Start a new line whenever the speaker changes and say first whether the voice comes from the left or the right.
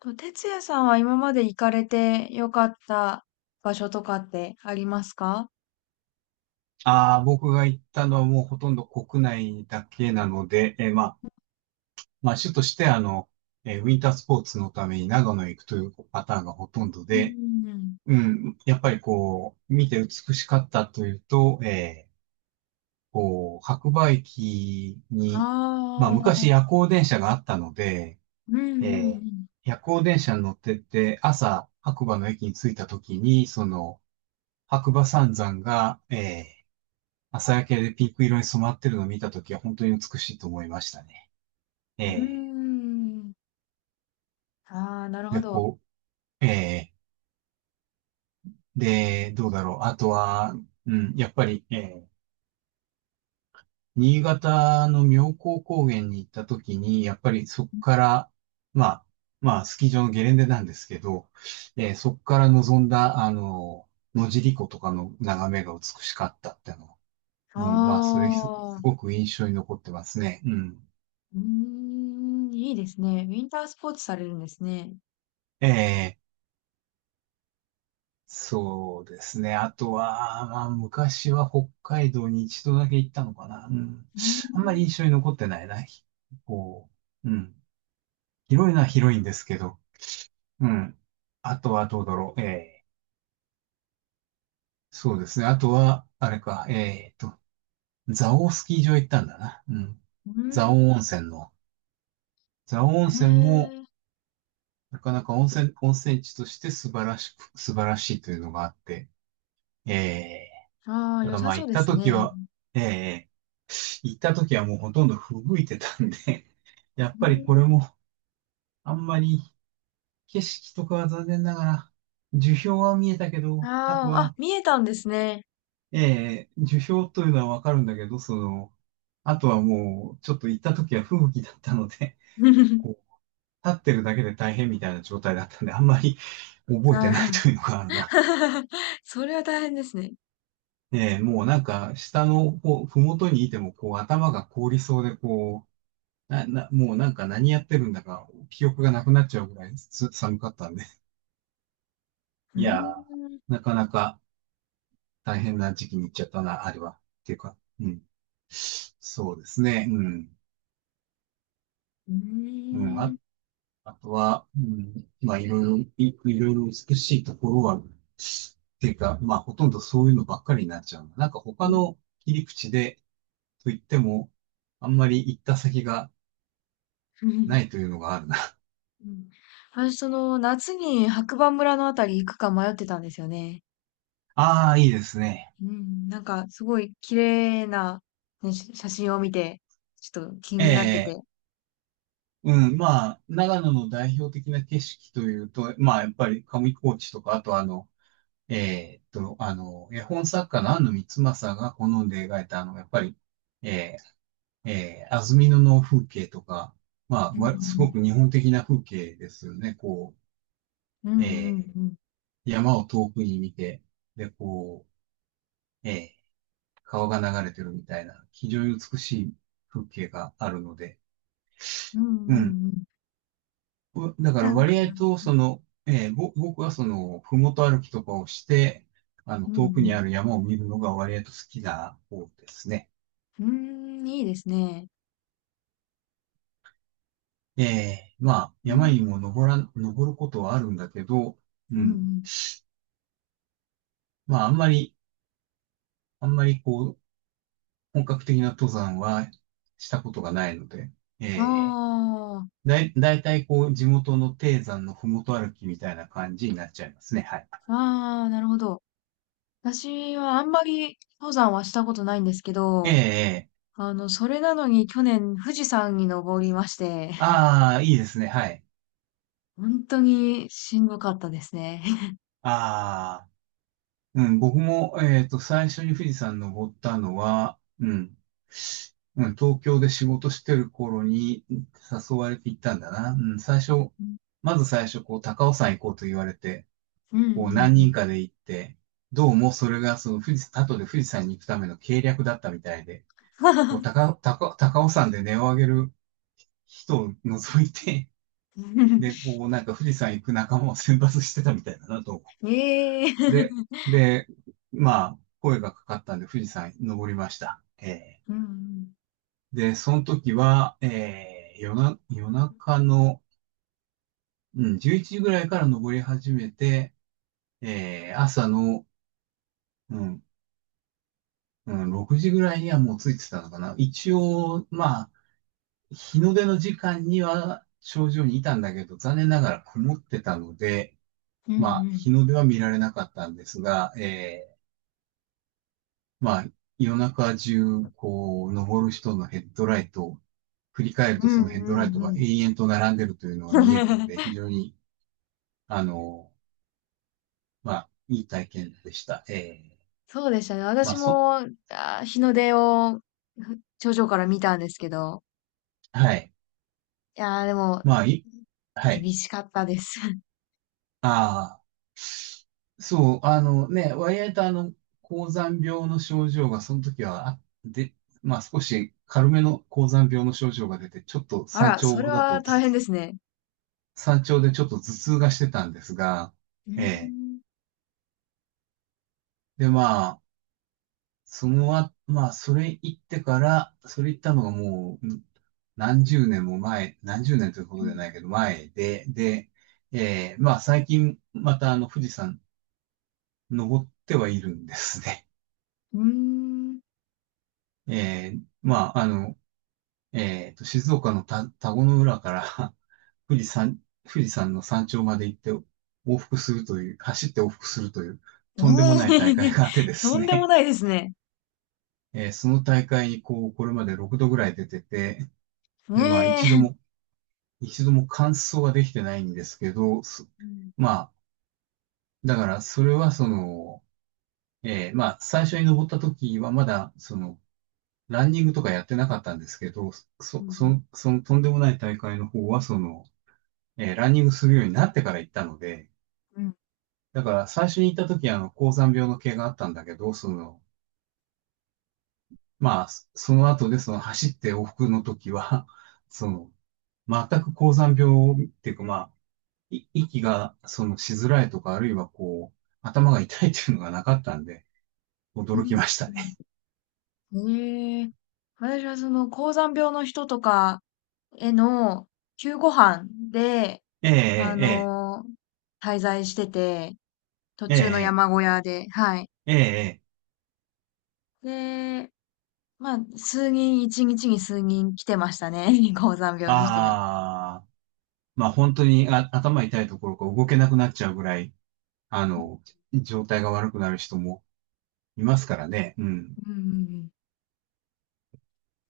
left: と、哲也さんは今まで行かれてよかった場所とかってありますか？
right: ああ、僕が行ったのはもうほとんど国内だけなので、まあ、主としてウィンタースポーツのために長野へ行くというパターンがほとんど
left: う
right: で、
left: んうんうん。
right: うん、やっぱりこう、見て美しかったというと、こう、白馬駅に、まあ、
left: あ
right: 昔夜
left: あ、
right: 行電車があったので、
left: うんうんう
right: えー
left: ん。
right: 夜行電車に乗ってって、朝、白馬の駅に着いた時に、その、白馬三山が、ー朝焼けでピンク色に染まってるのを見たときは本当に美しいと思いましたね。え
left: う
right: え
left: ーん。ああ、なるほ
right: で、
left: ど。
right: こう、ええで、どうだろう。あとは、うん、やっぱり、ええ新潟の妙高高原に行ったときに、やっぱりそこから、まあ、まあ、スキー場のゲレンデなんですけど、ええそこから望んだ、野尻湖とかの眺めが美しかったっての。うん、まあ、それす、
left: あ
right: す
left: あ、
right: ごく印象に残ってますね。うん。
left: うーん、いいですね。ウィンタースポーツされるんですね。
right: ええそうですね。あとは、まあ、昔は北海道に一度だけ行ったのかな。うん。
left: うー
right: あんまり
left: ん、
right: 印象に残ってないな。ひこう、うん。広いのは広いんですけど、うん。あとはどうだろう。ええ、そうですね。あとは、あれか、蔵王スキー場行ったんだな。うん。蔵王温
left: う
right: 泉の。蔵王
left: ー
right: 温
left: ん、
right: 泉も、
left: へえ。
right: なかなか温泉地として素晴らしいというのがあって、ええ。
left: ああ、
right: た
left: 良
right: だ
left: さ
right: まあ
left: そう
right: 行っ
left: で
right: た
left: す
right: 時
left: ね。
right: は、ええもうほとんど吹雪いてたんで、やっ
left: う
right: ぱり
left: ー
right: これ
left: ん、
right: もあんまり景色とかは残念ながら、樹氷は見えたけ
left: あ
right: ど、あと
left: あ、あ、
right: は、
left: 見えたんですね。
right: ええ樹氷というのはわかるんだけど、あとはもうちょっと行った時は吹雪だったので、こう、立ってるだけで大変みたいな状態だったんで、あんまり覚え
left: あ
right: てない
left: ら。
right: というのがあるな。
left: それは大変ですね。
right: ええもうなんか下のこう、ふもとにいてもこう頭が凍りそうでこな、な、もうなんか何やってるんだか、記憶がなくなっちゃうぐらい寒かったんで。
left: うー
right: いや
left: ん。
right: ー、なかなか大変な時期に行っちゃったな、あれは。っていうか、うん。そうですね、うん。
left: う
right: うん、
left: ーん。
right: あとは、うん、まあいろいろ美しいところは、っていうか、まあほとんどそういうのばっかりになっちゃうな。なんか他
left: う
right: の切り口で、と言っても、あんまり行った先がな
left: ん。
right: いと いうのがあるな。
left: うん。私、その、夏に白馬村のあたり行くか迷ってたんですよね。
right: ああ、いいですね。
left: うん。なんか、すごい綺麗な、ね、し写真を見て、ちょっと気になって
right: ええ
left: て。
right: うん、まあ、長野の代表的な景色というと、まあ、やっぱり上高地とか、あと絵本作家の安野光政が好んで描いた、やっぱり、え安曇野の風景とか、まあ、
left: うんう
right: すご
left: ん。
right: く日本的な風景ですよね。こ
left: うん
right: う、
left: うんうん。
right: 山を遠くに見て、で、こう、川が流れてるみたいな、非常に美しい風景があるので、
left: うんう
right: うん。
left: んうん。
right: だか
left: な
right: ら
left: んか
right: 割合
left: な、
right: と、
left: うん
right: その、えーぼ、僕はその、ふもと歩きとかをして、あの、
left: う
right: 遠くに
left: ん
right: ある山を見るのが割合と好きな方ですね。
left: うーん、いいですね。
right: まあ、
left: う
right: 山に
left: ん。
right: も登らん、登ることはあるんだけど、う
left: うんう
right: ん。
left: ん。
right: まあ、あんまりこう、本格的な登山はしたことがないので、
left: あ
right: えだいたいこう、地元の低山のふもと歩きみたいな感じになっちゃいますね。はい。
left: あ、ああ、なるほど。私はあんまり登山はしたことないんですけ
right: え
left: ど、
right: え
left: あの、それなのに去年富士山に登りまして、
right: ああー、いいですね。はい。
left: 本当にしんどかったですね。
right: ああ。うん、僕も、最初に富士山登ったのは、うん、うん、東京で仕事してる頃に誘われて行ったんだな。うん、
left: うん、
right: まず最初、こう、高尾山行こうと言われて、
left: うん、う
right: こう、何人
left: ん。
right: かで行って、どうもそれが、その富士、後で富士山に行くための計略だったみたいで、こう、高尾山で音を上げる人を除いて、
left: うん
right: で、こう、なんか富士山行く仲間を選抜してたみたいだなと
left: え
right: で、
left: え
right: で、まあ、声がかかったんで富士山登りました。
left: うん、
right: で、その時は、夜中の、うん、11時ぐらいから登り始めて、朝の、うん、うん、6時ぐらいにはもう着いてたのかな。一応、まあ、日の出の時間には頂上にいたんだけど、残念ながら曇ってたので、
left: うん、う
right: まあ、
left: ん、
right: 日の出は見られなかったんですが、ーまあ、夜中中、こう、登る人のヘッドライトを振り返る
left: う
right: と
left: ん、
right: そ
left: う
right: のヘッド
left: ん、うん
right: ラ
left: う
right: イ
left: んう
right: ト
left: んう
right: が
left: んうん
right: 永遠と並んでるというのが見えるので、非 常に、あの、まあ、いい体験でした。ええ
left: そうでしたね。
right: ま
left: 私
right: あ、そ、
left: も、あー、日の出をふ頂上から見たんですけど、
right: はい。
left: いやーでも、
right: まあ、い、は
left: 厳
right: い。
left: しかったです。
right: ああ、そう、あのね、割合とあの、高山病の症状がその時は、あ、で、まあ少し軽めの高山病の症状が出て、ちょっと
left: あ
right: 山
left: ら、それ
right: 頂だ
left: は
right: と
left: 大
right: ず
left: 変ですね。
right: 山頂でちょっと頭痛がしてたんですが、
left: うー
right: ええ
left: ん。
right: で、まあ、それ行ったのがもう、何十年も前、何十年ということじゃないけど、前で、で、まあ、最近、また、あの、富士山、登ってはいるんですね。
left: うーん。
right: まあ、あの、静岡の田子の浦から 富士山の山頂まで行って、往復するという、走って往復するという、
left: え
right: とんでもない大
left: え
right: 会があってで
left: と
right: す
left: んでも
right: ね。
left: ないですね。
right: その大会に、こう、これまで6度ぐらい出てて、で、まあ、一度
left: ええ
right: も、一度も完走ができてないんですけど、
left: うん、
right: まあ、だからそれはその、まあ、最初に登った時はまだ、その、ランニングとかやってなかったんですけど、
left: うん、
right: そのとんでもない大会の方は、その、ランニングするようになってから行ったので、
left: うん、
right: だから最初に行った時は、あの、高山病の系があったんだけど、その、まあ、その後でその走って往復の時は、その、全く高山病っていうか、まあ、息が、その、しづらいとか、あるいはこう、頭が痛いっていうのがなかったんで、
left: う
right: 驚き
left: ん。
right: ましたね。
left: うんええ私はその、高山病の人とかへの救護班で、
right: え
left: あ
right: え、
left: のー滞在してて、途
right: ええ、え
left: 中の
right: え、
left: 山小屋で、はい。
right: ええ、ええ、
left: で、まあ、数人、一日に数人来てましたね。高山病の人が。
right: ああ、まあ本当に頭痛いところか動けなくなっちゃうぐらい、あ
left: うん、
right: の、状態が悪くなる人もいますからね。うん。
left: うん、うん。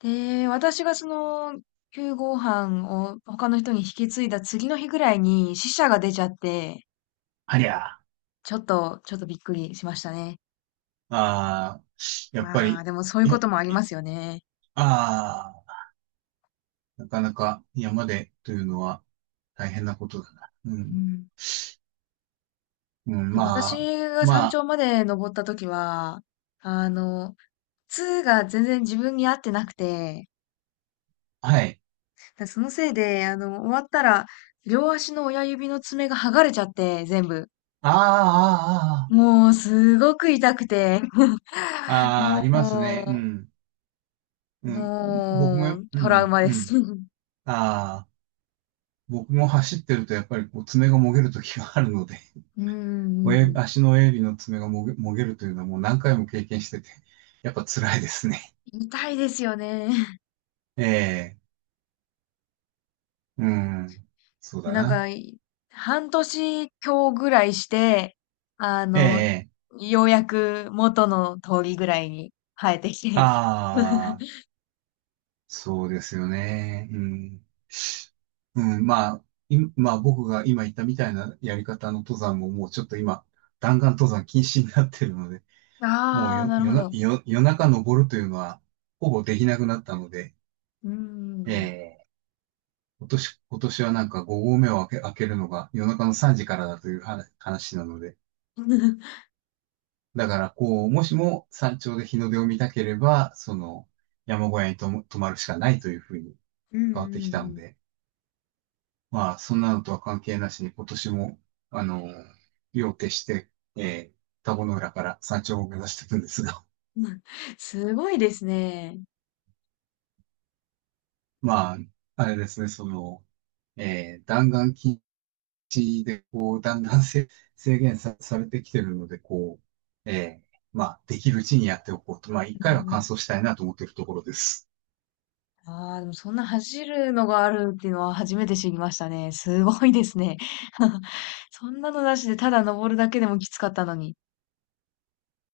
left: で、私がその、9号飯を他の人に引き継いだ次の日ぐらいに死者が出ちゃって、
right: ありゃあ、
left: ちょっと、ちょっとびっくりしましたね。
right: ああ、やっぱ
left: まあ、
right: り、
left: でもそういう
right: い
left: こ
right: や、
left: ともありますよね。
right: ああ、なかなか山でというのは大変なことだな。う
left: う
right: ん。
left: ん。
right: うん、ま
left: 私
right: あ、
left: が山
right: ま
left: 頂まで登った時は、あの、痛が全然自分に合ってなくて、
right: あ、はい。
left: だそのせいで、あの、終わったら、両足の親指の爪が剥がれちゃって、全部。
right: ああ、
left: もう、すごく痛くて。
right: ああ、ああ、ああ
left: も
right: ありますね。う
left: う、
right: ん。うん。僕も、う
left: トラウ
right: ん、
left: マ
right: う
left: です。
right: ん。
left: う
right: ああ、僕も走ってるとやっぱりこう爪がもげる時があるので、
left: んうん う
right: 親
left: ん。
right: 足の親指の爪がもげるというのはもう何回も経験してて、やっぱ辛いですね。
left: 痛いですよね。
right: ええ、うん。そう
left: で、
right: だ
left: なん
right: な。
left: か、い半年強ぐらいして、あ
right: え
left: の、
right: え、
left: ようやく元の通りぐらいに生えてきて。
right: ああ、そうですよね。うん。うん、まあ、まあ僕が今言ったみたいなやり方の登山ももうちょっと今、弾丸登山禁止になってるので、もう
left: ああ、
right: よ
left: なるほ
right: 夜な、
left: ど。
right: 夜、夜中登るというのは、ほぼできなくなったので、
left: う
right: え
left: ん
right: え、今年はなんか5合目を開けるのが夜中の3時からだという話なので、
left: うんうん。
right: だからこう、もしも山頂で日の出を見たければ、その山小屋にとも泊まるしかないというふうに
left: うん
right: 変わってき
left: う
right: たの
left: ん
right: で、まあ、そんなのとは関係なしに今年も、あの、夜を徹して、えー、田子の浦から山頂を目指していくんですが、
left: うん すごいですね。
right: まあ、あれですね、その、弾丸筋ちで、こう、だんだん制限さ、されてきてるので、こう、ええまあ、できるうちにやっておこうと。まあ、
left: う
right: 一回は完
left: ん
right: 走したいなと思っているところです。
left: ああ、でもそんな走るのがあるっていうのは初めて知りましたね。すごいですね。そんなのなしでただ登るだけでもきつかったのに。